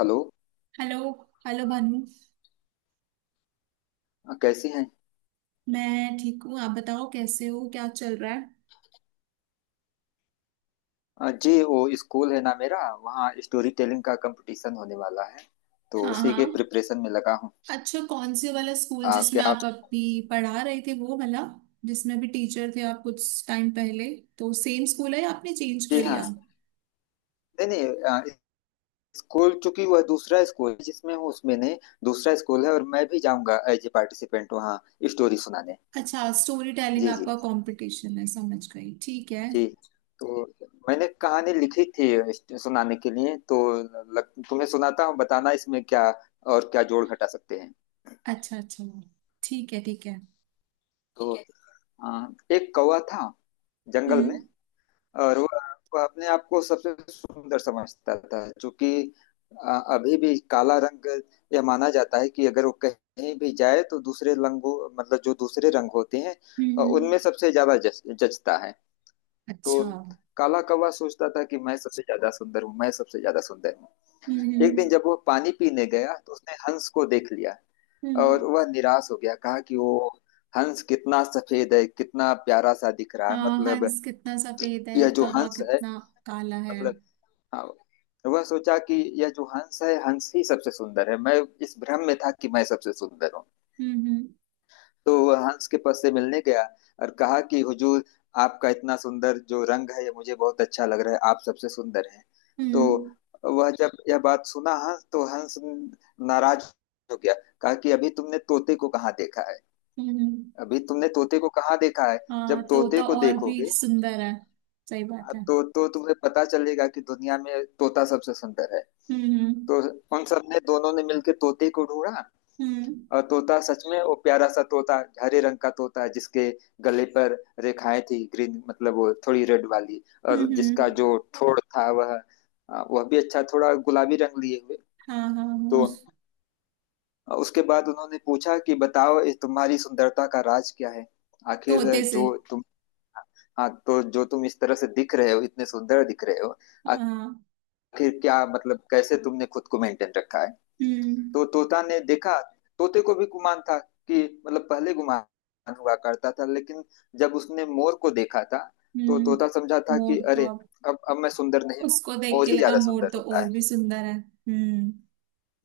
Hello. Hello. Hello Bhanu. कैसी हैं। मैं ठीक हूँ, आप बताओ कैसे हो, क्या चल रहा है। जी, वो स्कूल है ना मेरा, वहाँ स्टोरी टेलिंग का कंपटीशन होने वाला है, तो हाँ उसी के हाँ। प्रिपरेशन में लगा हूँ। अच्छा, कौन से वाला स्कूल जिसमें क्या आप। आप अभी पढ़ा रहे थे वो वाला, जिसमें अभी टीचर थे आप कुछ टाइम पहले, तो सेम स्कूल है या आपने चेंज कर जी हाँ। लिया? नहीं नहीं, स्कूल, चूंकि वह दूसरा स्कूल है जिसमें हूँ उसमें नहीं, दूसरा स्कूल है। और मैं भी जाऊँगा एज ए पार्टिसिपेंट वहाँ, स्टोरी सुनाने। अच्छा, स्टोरी टेलिंग जी, जी, आपका कंपटीशन है, समझ गई, ठीक है। जी। तो मैंने कहानी लिखी थी सुनाने के लिए, तो तुम्हें सुनाता हूँ, बताना इसमें क्या और क्या जोड़ घटा सकते हैं। अच्छा अच्छा। ठीक है ठीक है। तो अ, एक कौवा था जंगल में। हम्म और वह अपने आप को सबसे सुंदर समझता था, चूंकि अभी भी काला रंग, यह माना जाता है कि अगर वो कहीं भी जाए तो दूसरे रंगों, मतलब जो दूसरे रंग होते हैं, हम्म हम्म, उनमें सबसे ज्यादा जचता है। तो अच्छा हम्म। काला कौवा सोचता था कि मैं सबसे ज्यादा सुंदर हूँ, मैं सबसे ज्यादा सुंदर हूँ। एक दिन हम्म जब वो पानी पीने गया तो उसने हंस को देख लिया। हम्म। और वह निराश हो गया, कहा कि वो हंस कितना सफेद है, कितना प्यारा सा दिख रहा है। हाँ, मतलब हंस कितना सफेद है, यह जो कौवा हंस है, कितना काला है। मतलब, हाँ, वह सोचा कि यह जो हंस है, हंस ही सबसे सुंदर है। मैं इस भ्रम में था कि मैं सबसे सुंदर हूँ। हम्म हम्म। तो वह हंस के पास से मिलने गया और कहा कि हुजूर, आपका इतना सुंदर जो रंग है ये मुझे बहुत अच्छा लग रहा है, आप सबसे सुंदर हैं। तो हम्म वह जब यह बात सुना, हंस तो हंस नाराज हो गया, कहा कि अभी तुमने तोते को कहाँ देखा है, हम्म। अभी तुमने तोते को कहाँ देखा है। हाँ, जब तोते तोता को और भी देखोगे सुंदर है। सही बात हाँ, है। तो तुम्हें पता चलेगा कि दुनिया में तोता सबसे सुंदर है। हम्म हम्म तो उन सब ने, दोनों ने मिलके तोते को ढूंढा। हम्म और तोता, सच में वो प्यारा सा तोता, हरे रंग का तोता, जिसके गले पर रेखाएं थी ग्रीन, मतलब वो थोड़ी रेड वाली, हम्म। और जिसका जो ठोड़ था वह, वह भी अच्छा, थोड़ा गुलाबी रंग लिए हुए। हाँ हाँ तो हाँ। उसके बाद उन्होंने पूछा कि बताओ, इस तुम्हारी सुंदरता का राज क्या है, आखिर तोते से। जो तुम, हाँ, तो जो तुम इस तरह से दिख रहे हो, इतने सुंदर दिख रहे हो, हाँ। आखिर क्या, मतलब कैसे तुमने खुद को मेंटेन रखा है। हम्म तो तोता ने देखा, तोते को भी गुमान था कि, मतलब पहले गुमान हुआ करता था, लेकिन जब उसने मोर को देखा था, तो हम्म। तोता समझा था कि मोर तो अरे, अब अब मैं सुंदर नहीं हूँ। उसको देख मोर के ही लगा ज्यादा मोर सुंदर तो होता है। और भी सुंदर है।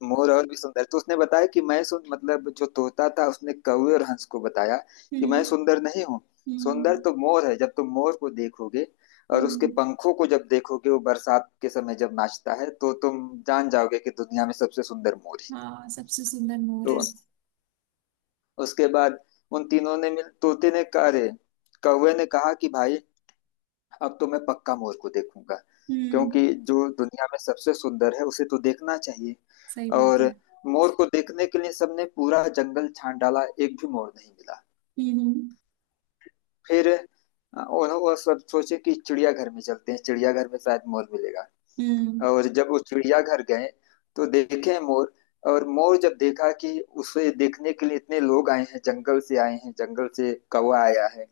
मोर और भी सुंदर, तो उसने बताया कि मैं सुन मतलब, जो तोता था उसने कौवे और हंस को बताया कि हम्म मैं सुंदर नहीं हूँ, सुंदर हम्म तो मोर है। जब तुम मोर को देखोगे और उसके हम्म। पंखों को जब देखोगे, वो बरसात के समय जब नाचता है, तो तुम जान जाओगे कि दुनिया में सबसे सुंदर मोर ही है। हाँ, सबसे सुंदर मोर तो है। उसके बाद उन तीनों ने मिल तोते ने कहा, अरे, कौवे ने कहा कि भाई, अब तो मैं पक्का मोर को देखूंगा। क्योंकि हम्म। जो दुनिया में सबसे सुंदर है उसे तो देखना चाहिए। सही बात है। और मोर को देखने के लिए सबने पूरा जंगल छान डाला, एक भी मोर नहीं मिला। हम्म हम्म फिर उन्होंने वो सब सोचे कि चिड़ियाघर में चलते हैं, चिड़ियाघर में शायद मोर मिलेगा। हम्म, और जब वो चिड़ियाघर गए तो देखे मोर। और मोर जब देखा कि उसे देखने के लिए इतने लोग आए हैं, जंगल से आए हैं, जंगल से कौवा आया है,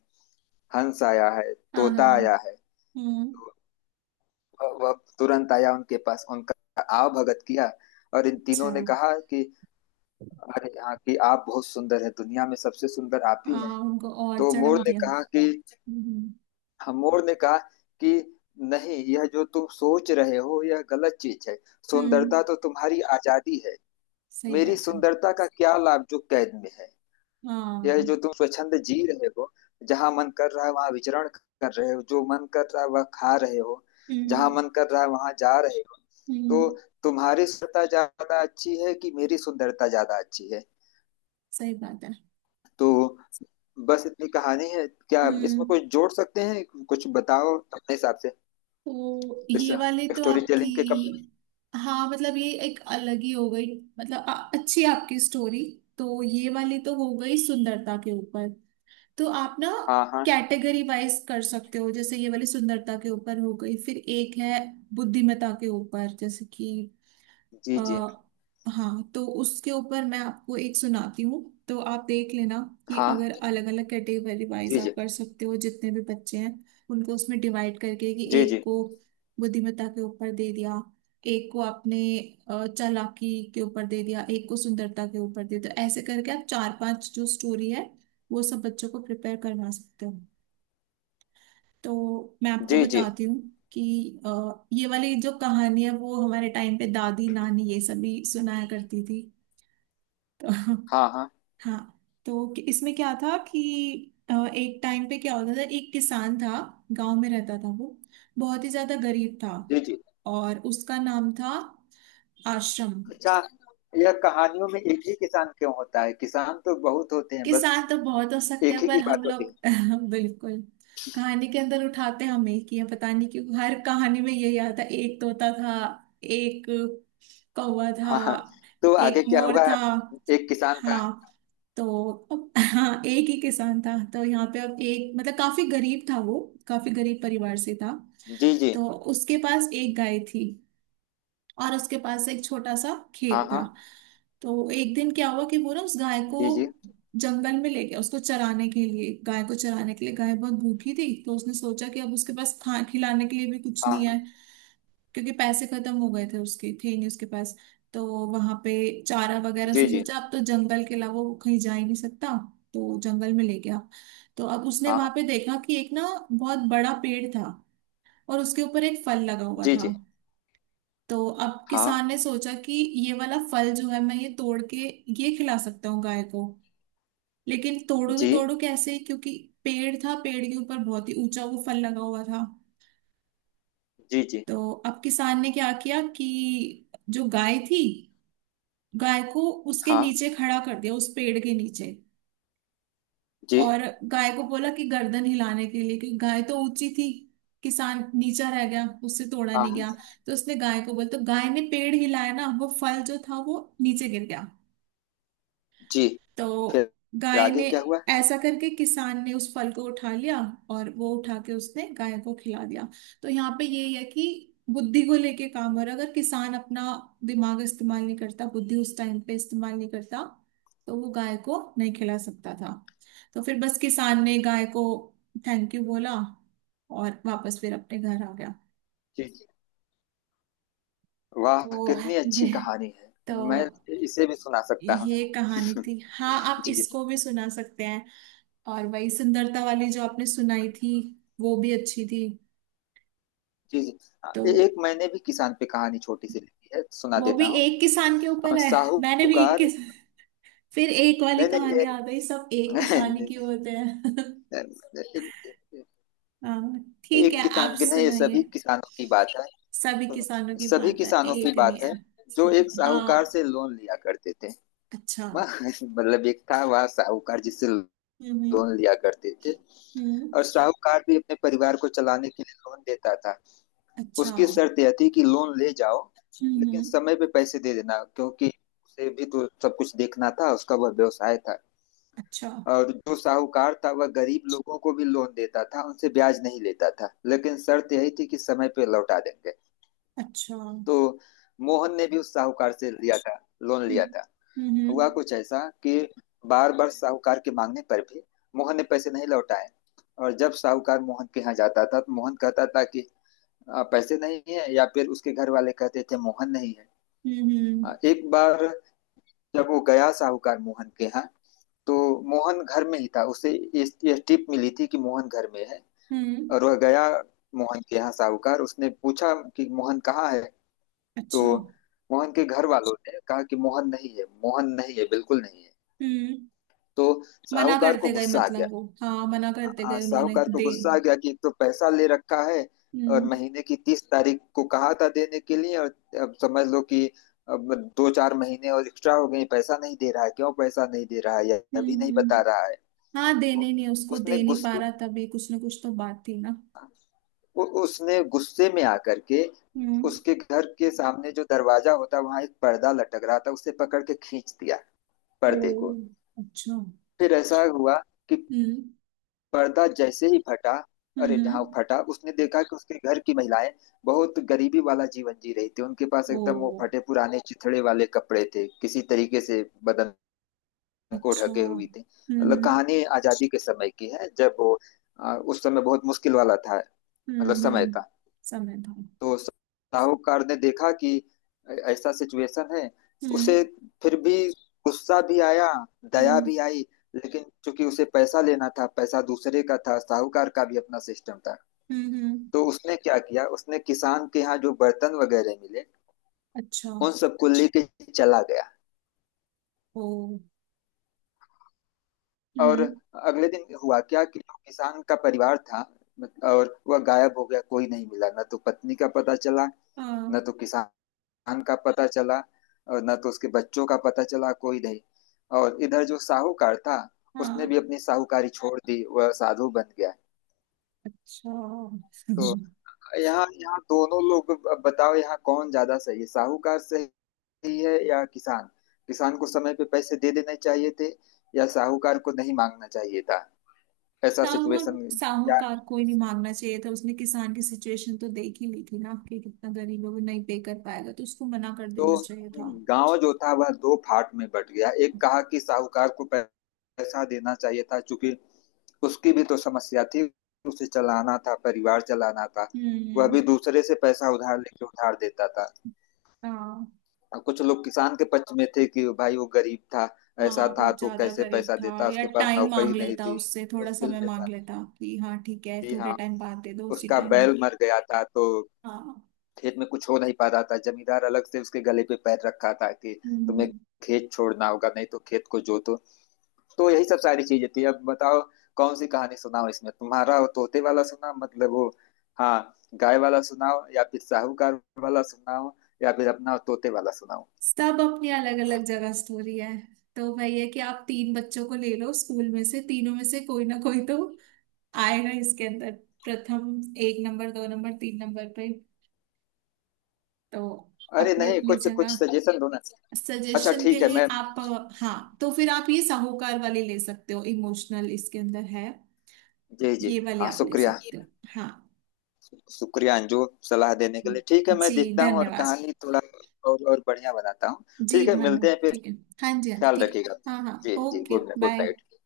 हंस आया है, हाँ तोता हाँ। आया है, हम्म। तो वह तुरंत आया उनके पास, उनका आवभगत किया। और इन अच्छा। तीनों ने कहा कि अरे हाँ, कि आप बहुत सुंदर हैं, दुनिया में सबसे सुंदर आप ही हैं। हाँ, उनको और तो मोर चढ़ा ने दिया। कहा कि, हम्म। हाँ, मोर ने कहा कि नहीं, यह जो तुम सोच रहे हो यह गलत चीज है। सुंदरता हम्म। तो तुम्हारी आजादी है। सही मेरी बात है। सुंदरता का क्या लाभ, जो कैद में है। यह हाँ। जो तुम स्वच्छंद जी रहे हो, जहां मन कर रहा है वहां विचरण कर रहे हो, जो मन कर रहा है वह खा रहे हो, जहां हम्म मन कर रहा है वहां जा रहे हो। तो हम्म। तुम्हारी सुंदरता ज्यादा अच्छी है कि मेरी सुंदरता ज्यादा अच्छी है। सही बात है। तो बस इतनी कहानी है। क्या इसमें हम्म। कुछ जोड़ सकते हैं, कुछ बताओ अपने हिसाब से। तो इस ये वाले तो स्टोरी आपकी। टेलिंग के कम। हाँ, मतलब ये एक अलग ही हो गई। मतलब अच्छी आपकी स्टोरी। तो ये वाली तो हो गई सुंदरता के ऊपर। तो आप ना हाँ, हाँ। कैटेगरी वाइज कर सकते हो, जैसे ये वाली सुंदरता के ऊपर हो गई, फिर एक है बुद्धिमत्ता के ऊपर, जैसे कि जी, अ, जी। हाँ, तो उसके ऊपर मैं आपको एक सुनाती हूँ। तो आप देख लेना कि हाँ। अगर अलग अलग कैटेगरी वाइज जी, आप जी। कर सकते हो, जितने भी बच्चे हैं उनको उसमें डिवाइड करके, कि जी, एक जी। को बुद्धिमत्ता के ऊपर दे दिया, एक को आपने चालाकी के ऊपर दे दिया, एक को सुंदरता के ऊपर दे दिया, तो ऐसे करके आप चार पांच जो स्टोरी है वो सब बच्चों को प्रिपेयर करवा सकते हो। तो मैं आपको जी, जी। बताती हूँ कि ये वाली जो कहानी है वो हमारे टाइम पे दादी नानी ये सभी सुनाया करती थी। तो हाँ, हाँ। हाँ, तो इसमें क्या था कि एक टाइम पे क्या होता था, एक किसान था, गांव में रहता था वो, बहुत ही ज्यादा गरीब था। जी, जी। और उसका नाम था आश्रम। अच्छा। यह कहानियों में एक ही किसान क्यों होता है? किसान तो बहुत होते हैं, बस किसान तो बहुत हो सकते एक हैं ही की पर हम बात होती लोग है। बिल्कुल कहानी के अंदर उठाते हम एक ही है, पता नहीं क्यों हर कहानी में यही आता है, एक तोता था, एक कौवा था, हाँ, हाँ। तो आगे एक क्या मोर हुआ? था। एक किसान था। हाँ। तो अब हाँ, एक ही किसान था, तो यहाँ पे अब एक मतलब काफी गरीब था वो, काफी गरीब परिवार से था। जी, जी। तो उसके पास एक गाय थी और उसके पास एक छोटा सा हाँ, खेत था। हाँ। तो एक दिन क्या हुआ कि वो ना उस गाय को जी, जी। जंगल में ले गया उसको चराने के लिए, गाय को चराने के लिए। गाय बहुत भूखी थी तो उसने सोचा कि अब उसके पास खा खिलाने के लिए भी कुछ हाँ, नहीं हाँ। है, क्योंकि पैसे खत्म हो गए थे, उसके थे नहीं उसके पास। तो वहां पे चारा वगैरह, जी, उसने जी। सोचा अब तो जंगल के अलावा वो कहीं जा ही नहीं सकता, तो जंगल में ले गया। तो अब उसने हाँ, हाँ, वहां पे देखा कि एक ना बहुत बड़ा पेड़ था, और उसके ऊपर एक फल लगा हुआ जी, था। जी। तो अब हाँ, किसान ने सोचा कि ये वाला फल जो है मैं ये तोड़ के ये खिला सकता हूँ गाय को, लेकिन तोड़ो तो जी, तोड़ो कैसे, क्योंकि पेड़ था, पेड़ के ऊपर बहुत ही ऊंचा वो फल लगा हुआ था। जी, जी। तो अब किसान ने क्या किया कि जो गाय थी, गाय को उसके हाँ, नीचे खड़ा कर दिया, उस पेड़ के नीचे। जी। और गाय को बोला कि गर्दन हिलाने के लिए, क्योंकि गाय तो ऊंची थी, किसान नीचा रह गया, उससे तोड़ा हाँ, नहीं हाँ, गया। तो उसने गाय को बोला, तो गाय ने पेड़ हिलाया ना, वो फल जो था वो नीचे गिर गया। जी। तो फिर गाय आगे ने क्या हुआ? ऐसा करके, किसान ने उस फल को उठा लिया, और वो उठा के उसने गाय को खिला दिया। तो यहाँ पे ये है कि बुद्धि को लेके काम हो रहा है। अगर किसान अपना दिमाग इस्तेमाल नहीं करता, बुद्धि उस टाइम पे इस्तेमाल नहीं करता, तो वो गाय को नहीं खिला सकता था। तो फिर बस किसान ने गाय को थैंक यू बोला, और वापस फिर अपने घर आ गया। जी, जी। वाह, तो कितनी अच्छी ये कहानी है! तो मैं इसे भी सुना सकता हूँ। ये कहानी थी। हाँ, आप जी, इसको भी सुना सकते हैं। और वही सुंदरता वाली जो आपने सुनाई थी वो भी अच्छी थी। जी, जी। हाँ, तो एक मैंने भी किसान पे कहानी छोटी सी लिखी है, सुना वो भी देता हूँ। एक किसान के ऊपर है। मैंने भी एक साहूकार। किस फिर एक वाली नहीं नहीं, कहानी ये आ गई, सब एक किसान ही नहीं, के होते हैं। नहीं, हाँ ठीक एक है, आप किसान की नहीं, ये सभी सुनाइए। किसानों की बात है। सभी सुनो, किसानों की सभी बात है, किसानों की एक नहीं बात है। है, जो एक साहूकार हाँ। से लोन लिया करते थे। अच्छा। मतलब एक था वह साहूकार, जिससे हम्म लोन लिया करते थे। हम्म। और साहूकार भी अपने परिवार को चलाने के लिए लोन देता था। अच्छा। उसकी शर्त यह थी कि लोन ले जाओ, लेकिन हम्म। समय पे पैसे दे देना, क्योंकि उसे भी तो सब कुछ देखना था, उसका वह व्यवसाय था। अच्छा। और जो साहूकार था वह गरीब लोगों को भी लोन देता था, उनसे ब्याज नहीं लेता था, लेकिन शर्त यही थी कि समय पे लौटा देंगे। अच्छा। तो मोहन ने भी उस साहूकार से लिया था, लोन लिया था। हुआ हम्म। कुछ ऐसा कि बार बार साहूकार के मांगने पर भी मोहन ने पैसे नहीं लौटाए। और जब साहूकार मोहन के यहाँ जाता था तो मोहन कहता था कि पैसे नहीं है, या फिर उसके घर वाले कहते थे मोहन नहीं है। हम्म एक बार जब वो गया साहूकार मोहन के यहाँ, तो मोहन घर में ही था। उसे यह टिप मिली थी कि मोहन घर में है। हम्म। और वह गया मोहन के यहाँ साहूकार, उसने पूछा कि मोहन कहाँ है। तो अच्छा। मोहन के घर वालों ने कहा कि मोहन नहीं है, मोहन नहीं है, बिल्कुल नहीं है। हम्म। तो मना साहूकार को करते गए गुस्सा आ गया। मतलब वो, हाँ मना करते हाँ, गए, उन्होंने साहूकार को दे। गुस्सा आ गया कि एक तो पैसा ले रखा है, और हम्म महीने की 30 तारीख को कहा था देने के लिए, और अब समझ लो कि अब दो चार महीने और एक्स्ट्रा हो गए, पैसा नहीं दे रहा है, क्यों पैसा नहीं दे रहा है या हम्म अभी नहीं बता हम्म। रहा है। हाँ, तो देने नहीं, उसको उसने दे नहीं पा गुस्से रहा, तभी कुछ ना कुछ तो बात थी ना। उसने गुस्से में आकर के हम्म। उसके घर के सामने जो दरवाजा होता है वहां एक पर्दा लटक रहा था, उसे पकड़ के खींच दिया, ओ। पर्दे को। अच्छा। फिर ऐसा हुआ कि हम्म पर्दा जैसे ही फटा, अरे, हम्म जहाँ हम्म, फटा उसने देखा कि उसके घर की महिलाएं बहुत गरीबी वाला जीवन जी रही थी, उनके पास ओ एकदम वो फटे पुराने चिथड़े वाले कपड़े थे, किसी तरीके से बदन को अच्छा। ढके हुई थी। मतलब हम्म। कहानी आजादी के समय की है, जब वो उस समय बहुत मुश्किल वाला था, मतलब हम्म समय हम्म, था। समय था। तो साहूकार ने देखा कि ऐसा सिचुएशन है, उसे हम्म। फिर भी गुस्सा भी आया, दया हम्म भी आई, लेकिन चूंकि उसे पैसा लेना था, पैसा दूसरे का था, साहूकार का भी अपना सिस्टम था। हम्म तो हम्म, उसने क्या किया, उसने किसान के यहाँ जो बर्तन वगैरह मिले अच्छा। उन सबको जी लेके चला गया। ओ। और हम्म। अगले दिन हुआ क्या कि जो किसान का परिवार था, और वह गायब हो गया, कोई नहीं मिला, न तो पत्नी का पता चला, हाँ न तो किसान खान का पता चला, और न तो उसके बच्चों का पता चला, कोई नहीं। और इधर जो साहूकार था, उसने भी हाँ। अपनी साहूकारी छोड़ दी, वह साधु बन गया। अच्छा। तो यहाँ यहाँ दोनों लोग, अब बताओ, यहाँ कौन ज्यादा सही है, साहूकार सही है या किसान। किसान को समय पे पैसे दे देने चाहिए थे, या साहूकार को नहीं मांगना चाहिए था? ऐसा सिचुएशन, क्या? साहूकार को ही नहीं मांगना चाहिए था, उसने किसान की सिचुएशन तो देख ही ली थी ना कि कितना गरीब है, वो नहीं पे कर पाएगा, तो उसको मना कर तो देना चाहिए था। गांव जो था वह दो फाट में बट गया, एक कहा कि साहूकार को पैसा देना चाहिए था, चूंकि उसकी भी तो समस्या थी, उसे चलाना था, परिवार चलाना था। वह हम्म। भी दूसरे से पैसा उधार लेके उधार देता था। हाँ और कुछ लोग किसान के पक्ष में थे कि भाई वो गरीब था, ऐसा हाँ, था बहुत तो ज्यादा कैसे गरीब पैसा था, देता, या उसके पास टाइम मांग नौकरी नहीं लेता थी, उससे, थोड़ा मुश्किल समय में मांग था। लेता कि हाँ ठीक है, जी थोड़े हाँ। टाइम बाद दे दो उसी उसका टाइम। बैल मर गया था तो हाँ। खेत में कुछ हो नहीं पा रहा था, जमींदार अलग से उसके गले पे पैर रखा था कि तुम्हें हम्म। खेत छोड़ना होगा, नहीं तो खेत को जोतो। तो यही सब सारी चीजें थी। अब बताओ, कौन सी कहानी सुनाओ, इसमें तुम्हारा? वो तोते वाला सुनाओ, मतलब वो, हाँ, गाय वाला सुनाओ, या फिर साहूकार वाला सुनाओ, या फिर अपना तोते वाला सुनाओ। सब अपनी अलग अलग जगह स्टोरी है। तो भाई है कि आप तीन बच्चों को ले लो स्कूल में से, तीनों में से कोई ना कोई तो आएगा इसके अंदर, प्रथम, एक नंबर दो नंबर तीन नंबर पे। तो अरे अपनी नहीं, अपनी कुछ कुछ जगह। सजेशन दो ना। अच्छा सजेशन के ठीक है, लिए मैं। आप, हाँ तो फिर आप ये साहूकार वाली ले सकते हो, इमोशनल इसके अंदर है। जी, जी। ये वाली हाँ, आप ले शुक्रिया, सकते हो। हाँ शुक्रिया अंजू, सलाह देने के लिए। ठीक है, मैं जी देखता हूँ और धन्यवाद। कहानी थोड़ा और बढ़िया बनाता हूँ। जी ठीक है, भानु मिलते हैं फिर। ठीक है। हाँ जी हाँ जी, ख्याल ठीक रखिएगा है। अपना। हाँ हाँ, जी, जी, okay good night, good bye. Night.